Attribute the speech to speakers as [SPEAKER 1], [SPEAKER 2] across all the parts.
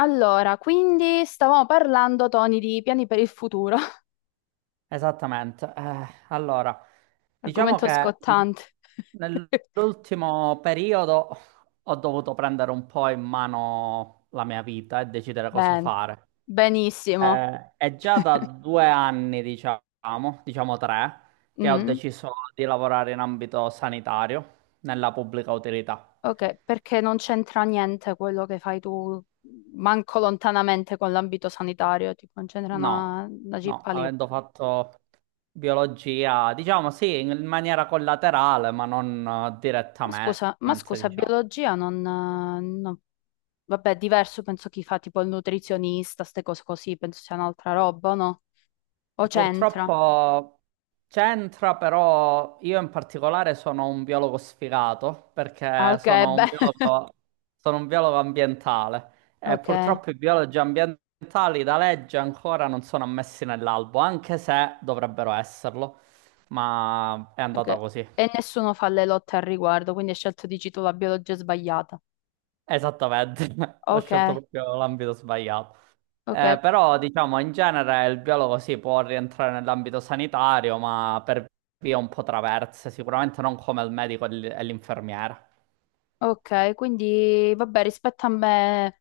[SPEAKER 1] Allora, quindi stavamo parlando, Tony, di piani per il futuro,
[SPEAKER 2] Esattamente. Allora, diciamo
[SPEAKER 1] argomento
[SPEAKER 2] che
[SPEAKER 1] scottante.
[SPEAKER 2] nell'ultimo periodo ho dovuto prendere un po' in mano la mia vita e decidere cosa
[SPEAKER 1] Ben,
[SPEAKER 2] fare.
[SPEAKER 1] benissimo.
[SPEAKER 2] È già da 2 anni, diciamo tre, che ho
[SPEAKER 1] Mm,
[SPEAKER 2] deciso di lavorare in ambito sanitario, nella pubblica utilità.
[SPEAKER 1] ok, perché non c'entra niente quello che fai tu, manco lontanamente con l'ambito sanitario, tipo non c'entra
[SPEAKER 2] No,
[SPEAKER 1] una
[SPEAKER 2] no,
[SPEAKER 1] cippa lì.
[SPEAKER 2] avendo fatto biologia, diciamo sì, in maniera collaterale, ma non direttamente,
[SPEAKER 1] Ma scusa,
[SPEAKER 2] diciamo.
[SPEAKER 1] biologia non, no. Vabbè, diverso penso chi fa tipo il nutrizionista, ste cose così, penso sia un'altra roba, no? O c'entra?
[SPEAKER 2] Purtroppo c'entra, però io in particolare sono un biologo sfigato
[SPEAKER 1] Ah,
[SPEAKER 2] perché
[SPEAKER 1] ok, beh.
[SPEAKER 2] sono un biologo ambientale e
[SPEAKER 1] Ok.
[SPEAKER 2] purtroppo i biologi ambientali da legge ancora non sono ammessi nell'albo, anche se dovrebbero esserlo, ma è
[SPEAKER 1] Ok.
[SPEAKER 2] andata così.
[SPEAKER 1] E nessuno fa le lotte al riguardo, quindi hai scelto, dici tu, la biologia sbagliata.
[SPEAKER 2] Esattamente, ho
[SPEAKER 1] Ok,
[SPEAKER 2] scelto proprio l'ambito sbagliato.
[SPEAKER 1] ok,
[SPEAKER 2] Però diciamo in genere il biologo si può rientrare nell'ambito sanitario, ma per vie un po' traverse, sicuramente non come il medico e l'infermiera.
[SPEAKER 1] ok, quindi vabbè, rispetto a me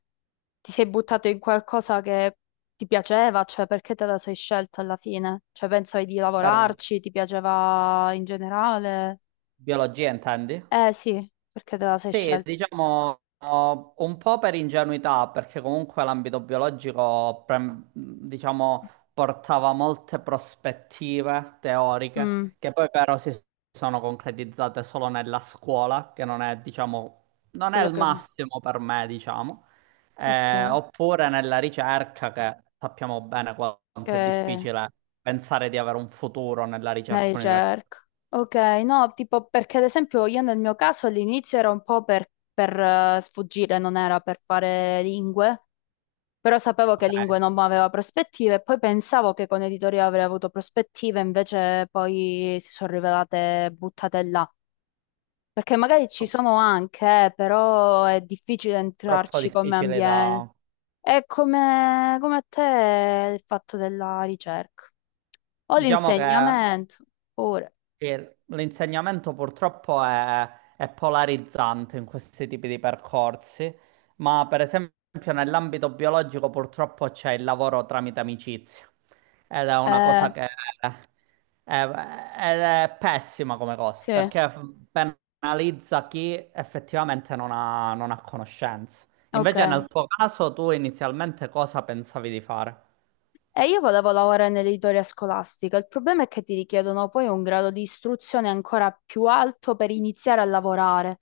[SPEAKER 1] ti sei buttato in qualcosa che ti piaceva, cioè perché te la sei scelta alla fine? Cioè pensavi di
[SPEAKER 2] Per
[SPEAKER 1] lavorarci, ti piaceva in generale?
[SPEAKER 2] biologia intendi?
[SPEAKER 1] Eh sì, perché te la sei
[SPEAKER 2] Sì,
[SPEAKER 1] scelta?
[SPEAKER 2] diciamo oh, un po' per ingenuità, perché comunque l'ambito biologico, diciamo, portava molte prospettive
[SPEAKER 1] Mm,
[SPEAKER 2] teoriche che poi però si sono concretizzate solo nella scuola, che non è, diciamo, non è
[SPEAKER 1] quello
[SPEAKER 2] il
[SPEAKER 1] che fai.
[SPEAKER 2] massimo per me, diciamo.
[SPEAKER 1] Ok,
[SPEAKER 2] Oppure nella ricerca, che sappiamo bene quanto è
[SPEAKER 1] ok.
[SPEAKER 2] difficile pensare di avere un futuro nella
[SPEAKER 1] La
[SPEAKER 2] ricerca universitaria.
[SPEAKER 1] ricerca. Ok, no, tipo perché ad esempio io nel mio caso all'inizio era un po' per sfuggire, non era per fare lingue, però sapevo che
[SPEAKER 2] Ok.
[SPEAKER 1] lingue non aveva prospettive e poi pensavo che con editoria avrei avuto prospettive, invece poi si sono rivelate buttate là. Perché magari ci sono anche, però è difficile
[SPEAKER 2] Troppo
[SPEAKER 1] entrarci come
[SPEAKER 2] difficile
[SPEAKER 1] ambiente.
[SPEAKER 2] da...
[SPEAKER 1] È come a te il fatto della ricerca. O
[SPEAKER 2] Diciamo che...
[SPEAKER 1] l'insegnamento, pure.
[SPEAKER 2] E l'insegnamento purtroppo è polarizzante in questi tipi di percorsi, ma per esempio nell'ambito biologico purtroppo c'è il lavoro tramite amicizia ed è una
[SPEAKER 1] Eh,
[SPEAKER 2] cosa che è pessima come cosa
[SPEAKER 1] Sì,
[SPEAKER 2] perché penalizza chi effettivamente non ha conoscenze.
[SPEAKER 1] ok.
[SPEAKER 2] Invece nel tuo caso tu inizialmente cosa pensavi di fare?
[SPEAKER 1] E io volevo lavorare nell'editoria scolastica. Il problema è che ti richiedono poi un grado di istruzione ancora più alto per iniziare a lavorare.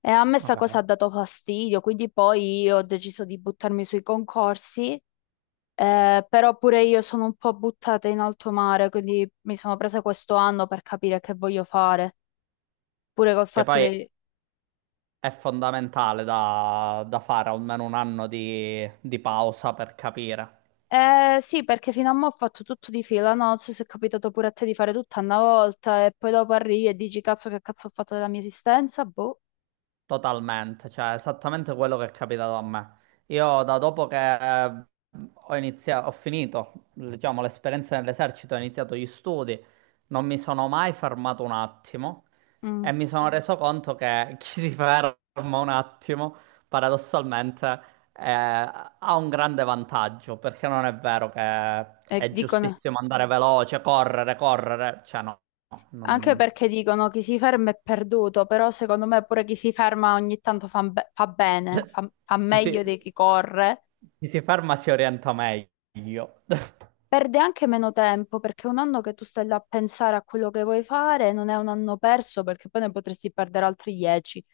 [SPEAKER 1] E a me sta cosa ha
[SPEAKER 2] Ok.
[SPEAKER 1] dato fastidio, quindi poi io ho deciso di buttarmi sui concorsi, però pure io sono un po' buttata in alto mare, quindi mi sono presa questo anno per capire che voglio fare, pure col
[SPEAKER 2] Che
[SPEAKER 1] fatto
[SPEAKER 2] poi
[SPEAKER 1] dei.
[SPEAKER 2] È fondamentale da fare almeno un anno di pausa per capire.
[SPEAKER 1] Sì, perché fino a mo' ho fatto tutto di fila, no? Non so se è capitato pure a te di fare tutto a una volta e poi dopo arrivi e dici cazzo che cazzo ho fatto della mia esistenza, boh.
[SPEAKER 2] Totalmente, cioè esattamente quello che è capitato a me. Io da dopo che eh, ho iniziato, ho finito, diciamo, l'esperienza nell'esercito, ho iniziato gli studi, non mi sono mai fermato un attimo e
[SPEAKER 1] Mm.
[SPEAKER 2] mi sono reso conto che chi si ferma un attimo, paradossalmente, eh, ha un grande vantaggio, perché non è vero che
[SPEAKER 1] E
[SPEAKER 2] è
[SPEAKER 1] dicono,
[SPEAKER 2] giustissimo andare veloce, correre, correre, cioè no, no.
[SPEAKER 1] anche perché dicono chi si ferma è perduto, però secondo me pure chi si ferma ogni tanto fa, fa bene, fa
[SPEAKER 2] Chi si,
[SPEAKER 1] meglio di chi corre.
[SPEAKER 2] chi si farma si orienta meglio.
[SPEAKER 1] Perde anche meno tempo perché un anno che tu stai là a pensare a quello che vuoi fare non è un anno perso perché poi ne potresti perdere altri 10.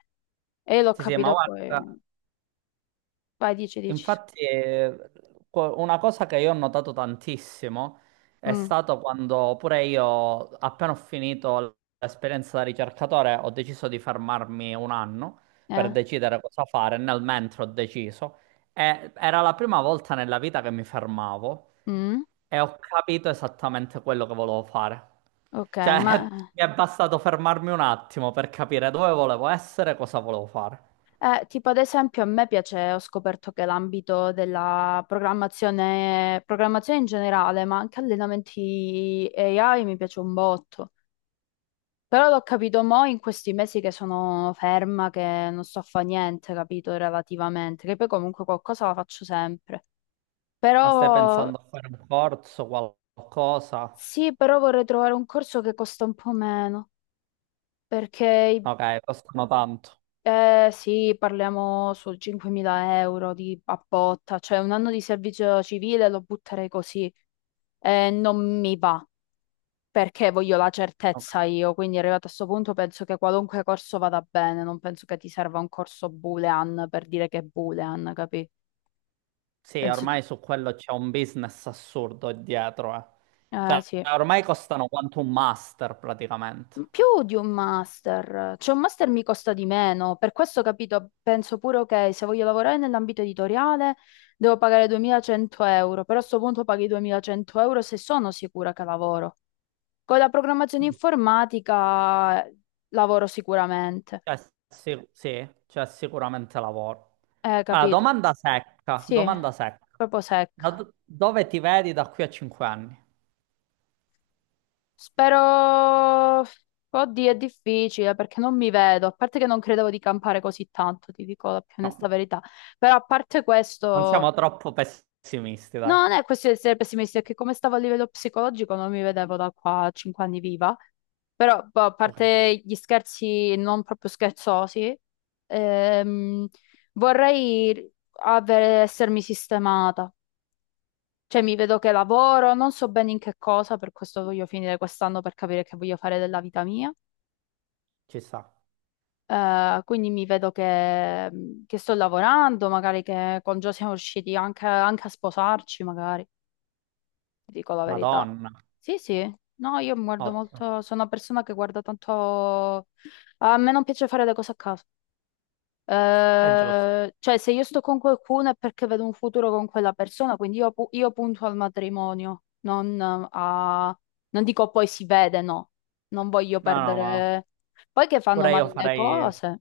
[SPEAKER 1] E io l'ho
[SPEAKER 2] Sì, sì, ma
[SPEAKER 1] capito poi.
[SPEAKER 2] guarda.
[SPEAKER 1] Vai, dici, dici.
[SPEAKER 2] Infatti, una cosa che io ho notato tantissimo è
[SPEAKER 1] Mm,
[SPEAKER 2] stato quando pure io, appena ho finito l'esperienza da ricercatore, ho deciso di fermarmi un anno per
[SPEAKER 1] eh.
[SPEAKER 2] decidere cosa fare. Nel mentre ho deciso, e era la prima volta nella vita che mi fermavo
[SPEAKER 1] Mm,
[SPEAKER 2] e ho capito esattamente quello che volevo fare.
[SPEAKER 1] ok,
[SPEAKER 2] Cioè,
[SPEAKER 1] ma
[SPEAKER 2] mi è bastato fermarmi un attimo per capire dove volevo essere e cosa volevo fare.
[SPEAKER 1] tipo ad esempio a me piace, ho scoperto che l'ambito della programmazione, programmazione in generale, ma anche allenamenti AI mi piace un botto. Però l'ho capito mo in questi mesi che sono ferma, che non sto a fare niente, capito, relativamente, che poi comunque qualcosa la faccio sempre.
[SPEAKER 2] Ma stai
[SPEAKER 1] Però
[SPEAKER 2] pensando a fare un corso, qualcosa?
[SPEAKER 1] sì, però vorrei trovare un corso che costa un po' meno, perché i.
[SPEAKER 2] Ok, costano tanto.
[SPEAKER 1] Sì, parliamo su 5.000 euro di a botta, cioè un anno di servizio civile lo butterei così. Non mi va, perché voglio la
[SPEAKER 2] Ok.
[SPEAKER 1] certezza io, quindi arrivato a questo punto penso che qualunque corso vada bene, non penso che ti serva un corso boolean per dire che è boolean, capì?
[SPEAKER 2] Sì,
[SPEAKER 1] Penso ti.
[SPEAKER 2] ormai su quello c'è un business assurdo dietro, eh. Cioè,
[SPEAKER 1] Sì.
[SPEAKER 2] ormai costano quanto un master praticamente.
[SPEAKER 1] Più di un master, cioè un master mi costa di meno, per questo capito, penso pure ok, se voglio lavorare nell'ambito editoriale devo pagare 2.100 euro, però a sto punto paghi 2.100 euro se sono sicura che lavoro. Con la programmazione informatica, lavoro sicuramente,
[SPEAKER 2] Cioè, sì, sì, c'è sicuramente lavoro. Ah,
[SPEAKER 1] capito?
[SPEAKER 2] domanda secca,
[SPEAKER 1] Sì,
[SPEAKER 2] domanda secca.
[SPEAKER 1] proprio
[SPEAKER 2] Da
[SPEAKER 1] secca.
[SPEAKER 2] do- dove ti vedi da qui a 5 anni?
[SPEAKER 1] Spero, oddio, è difficile perché non mi vedo, a parte che non credevo di campare così tanto, ti dico la più onesta
[SPEAKER 2] No,
[SPEAKER 1] verità. Però a parte
[SPEAKER 2] non
[SPEAKER 1] questo.
[SPEAKER 2] siamo troppo pessimisti, dai.
[SPEAKER 1] No, non è questione di essere pessimisti, è che come stavo a livello psicologico non mi vedevo da qua a 5 anni viva. Però, boh, a
[SPEAKER 2] Ok,
[SPEAKER 1] parte gli scherzi non proprio scherzosi, ehm, vorrei essermi sistemata. Cioè, mi vedo che lavoro, non so bene in che cosa, per questo voglio finire quest'anno per capire che voglio fare della vita mia.
[SPEAKER 2] ci sta.
[SPEAKER 1] Quindi mi vedo che sto lavorando, magari che con Gio siamo riusciti anche, anche a sposarci, magari. Ti dico la verità.
[SPEAKER 2] Madonna,
[SPEAKER 1] Sì, sì, no, io mi guardo
[SPEAKER 2] ottimo.
[SPEAKER 1] molto, sono una persona che guarda tanto. A me non piace fare le cose a caso.
[SPEAKER 2] È giusto.
[SPEAKER 1] Cioè, se io sto con qualcuno è perché vedo un futuro con quella persona, quindi io punto al matrimonio, non a. Non dico poi si vede, no. Non voglio
[SPEAKER 2] No, no, ma...
[SPEAKER 1] perdere. Poi che fanno
[SPEAKER 2] Pure io
[SPEAKER 1] male le
[SPEAKER 2] farei,
[SPEAKER 1] cose.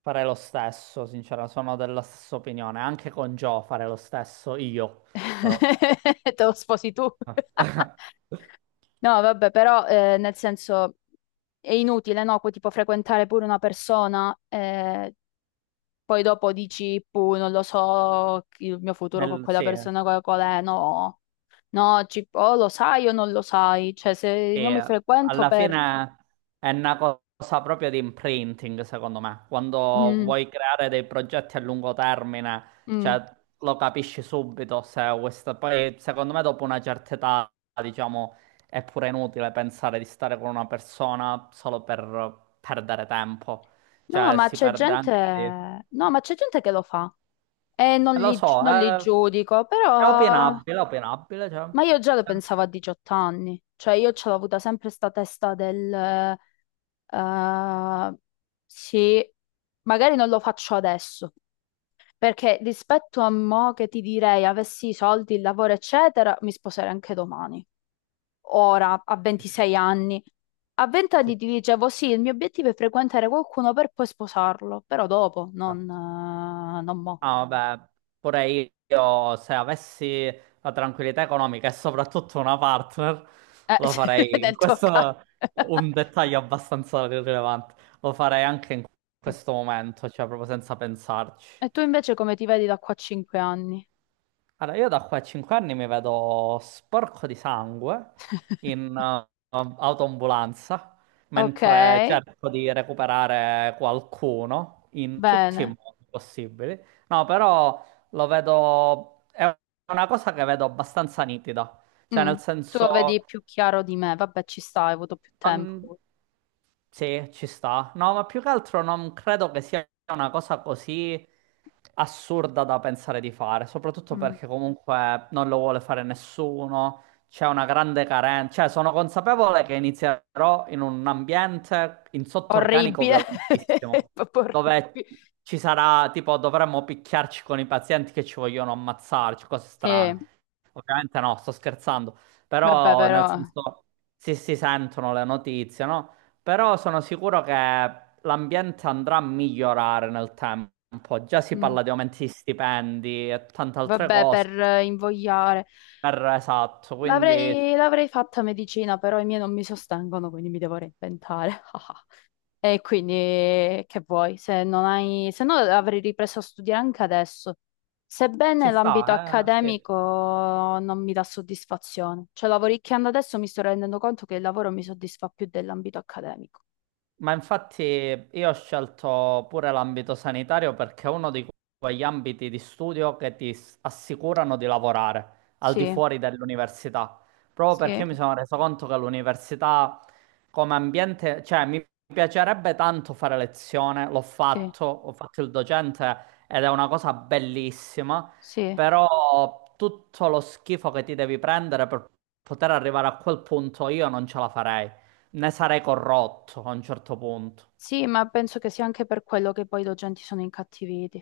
[SPEAKER 2] farei lo stesso, sincero, sono della stessa opinione. Anche con Joe farei lo stesso io, però.
[SPEAKER 1] Te lo sposi tu. No, vabbè, però nel senso è inutile, no? Poi, tipo frequentare pure una persona, poi dopo dici, puh, non lo so, il mio futuro con
[SPEAKER 2] Nel-
[SPEAKER 1] quella
[SPEAKER 2] sì, eh.
[SPEAKER 1] persona qual è, no, no, o lo sai o non lo sai, cioè se
[SPEAKER 2] E
[SPEAKER 1] io mi frequento
[SPEAKER 2] alla
[SPEAKER 1] per.
[SPEAKER 2] fine è una cosa proprio di imprinting, secondo me. Quando
[SPEAKER 1] Mm,
[SPEAKER 2] vuoi creare dei progetti a lungo termine,
[SPEAKER 1] mm.
[SPEAKER 2] cioè, lo capisci subito se questa... Poi, secondo me, dopo una certa età, diciamo, è pure inutile pensare di stare con una persona solo per perdere tempo.
[SPEAKER 1] No,
[SPEAKER 2] Cioè,
[SPEAKER 1] ma
[SPEAKER 2] si
[SPEAKER 1] c'è
[SPEAKER 2] perde anche di...
[SPEAKER 1] gente. No, ma c'è gente che lo fa e non
[SPEAKER 2] Lo
[SPEAKER 1] li, gi-
[SPEAKER 2] so,
[SPEAKER 1] non li
[SPEAKER 2] è,
[SPEAKER 1] giudico,
[SPEAKER 2] è
[SPEAKER 1] però.
[SPEAKER 2] opinabile, è opinabile, cioè...
[SPEAKER 1] Ma io già lo
[SPEAKER 2] cioè,
[SPEAKER 1] pensavo a 18 anni, cioè io ce l'ho avuta sempre sta testa del. Eh, sì, magari non lo faccio adesso, perché rispetto a mo che ti direi avessi i soldi, il lavoro, eccetera, mi sposerei anche domani. Ora, a 26 anni. A 20
[SPEAKER 2] ci
[SPEAKER 1] anni ti dicevo sì, il mio obiettivo è frequentare qualcuno per poi sposarlo, però dopo,
[SPEAKER 2] sta.
[SPEAKER 1] non mo.
[SPEAKER 2] Ah, vabbè, pure io se avessi la tranquillità economica e soprattutto una partner, lo
[SPEAKER 1] Sì,
[SPEAKER 2] farei.
[SPEAKER 1] nel tuo caso.
[SPEAKER 2] Questo è un dettaglio abbastanza rilevante. Lo farei anche in questo momento, cioè proprio senza pensarci.
[SPEAKER 1] E tu invece come ti vedi da qua a 5 anni?
[SPEAKER 2] Allora, io da qua a 5 anni mi vedo sporco di sangue in autoambulanza,
[SPEAKER 1] Ok,
[SPEAKER 2] mentre cerco di recuperare qualcuno in tutti i
[SPEAKER 1] bene.
[SPEAKER 2] modi possibili. No, però lo vedo, è una cosa che vedo abbastanza nitida, cioè
[SPEAKER 1] Mm.
[SPEAKER 2] nel
[SPEAKER 1] Tu lo
[SPEAKER 2] senso.
[SPEAKER 1] vedi più chiaro di me. Vabbè, ci sta, hai avuto più tempo.
[SPEAKER 2] Um, sì, ci sta. No, ma più che altro non credo che sia una cosa così assurda da pensare di fare, soprattutto
[SPEAKER 1] Mm.
[SPEAKER 2] perché comunque non lo vuole fare nessuno, c'è una grande carenza, cioè sono consapevole che inizierò in un ambiente in sottorganico
[SPEAKER 1] Orribile,
[SPEAKER 2] violentissimo,
[SPEAKER 1] proprio orribile.
[SPEAKER 2] dove ci sarà, tipo, dovremmo picchiarci con i pazienti che ci vogliono ammazzarci, cose
[SPEAKER 1] Sì,
[SPEAKER 2] strane. Ovviamente no, sto scherzando.
[SPEAKER 1] vabbè,
[SPEAKER 2] Però nel
[SPEAKER 1] però.
[SPEAKER 2] senso sì, si sentono le notizie, no? Però sono sicuro che l'ambiente andrà a migliorare nel tempo. Già si
[SPEAKER 1] Mm.
[SPEAKER 2] parla di aumenti di stipendi e tante altre
[SPEAKER 1] Vabbè,
[SPEAKER 2] cose.
[SPEAKER 1] per invogliare.
[SPEAKER 2] Esatto, quindi
[SPEAKER 1] L'avrei fatta medicina, però i miei non mi sostengono, quindi mi devo reinventare. E quindi che vuoi? Se non hai, se no avrei ripreso a studiare anche adesso.
[SPEAKER 2] ci
[SPEAKER 1] Sebbene l'ambito
[SPEAKER 2] sta, eh? Sì.
[SPEAKER 1] accademico non mi dà soddisfazione, cioè lavoricchiando adesso mi sto rendendo conto che il lavoro mi soddisfa più dell'ambito accademico.
[SPEAKER 2] Ma infatti io ho scelto pure l'ambito sanitario perché è uno di quegli ambiti di studio che ti assicurano di lavorare al di
[SPEAKER 1] Sì,
[SPEAKER 2] fuori dell'università, proprio perché
[SPEAKER 1] sì,
[SPEAKER 2] io mi sono reso conto che l'università come ambiente, cioè mi piacerebbe tanto fare lezione, l'ho
[SPEAKER 1] sì,
[SPEAKER 2] fatto, ho fatto il docente ed è una cosa bellissima,
[SPEAKER 1] sì,
[SPEAKER 2] però tutto lo schifo che ti devi prendere per poter arrivare a quel punto io non ce la farei. Ne sarei corrotto a un certo punto.
[SPEAKER 1] sì, ma penso che sia anche per quello che poi i docenti sono incattiviti.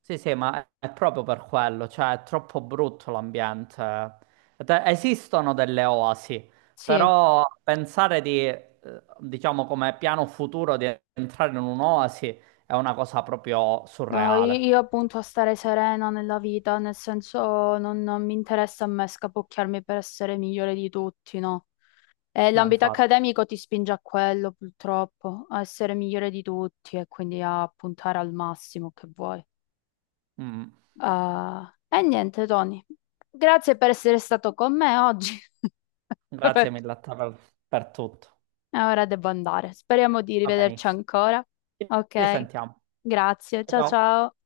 [SPEAKER 2] Sì, sì, ma è proprio per quello, cioè è troppo brutto l'ambiente. Esistono delle oasi,
[SPEAKER 1] Sì,
[SPEAKER 2] però pensare di, diciamo, come piano futuro di entrare in un'oasi è una cosa proprio
[SPEAKER 1] no, io,
[SPEAKER 2] surreale.
[SPEAKER 1] io appunto a stare serena nella vita, nel senso non mi interessa a me scapocchiarmi per essere migliore di tutti, no?
[SPEAKER 2] No,
[SPEAKER 1] L'ambito
[SPEAKER 2] infatti.
[SPEAKER 1] accademico ti spinge a quello, purtroppo, a essere migliore di tutti e quindi a puntare al massimo che vuoi.
[SPEAKER 2] Mm.
[SPEAKER 1] Ah, e niente, Tony, grazie per essere stato con me oggi.
[SPEAKER 2] Grazie mille a te per tutto.
[SPEAKER 1] E ora devo andare. Speriamo di
[SPEAKER 2] Va
[SPEAKER 1] rivederci
[SPEAKER 2] benissimo.
[SPEAKER 1] ancora.
[SPEAKER 2] Ci
[SPEAKER 1] Ok,
[SPEAKER 2] risentiamo.
[SPEAKER 1] grazie.
[SPEAKER 2] Ciao.
[SPEAKER 1] Ciao
[SPEAKER 2] Ciao.
[SPEAKER 1] ciao.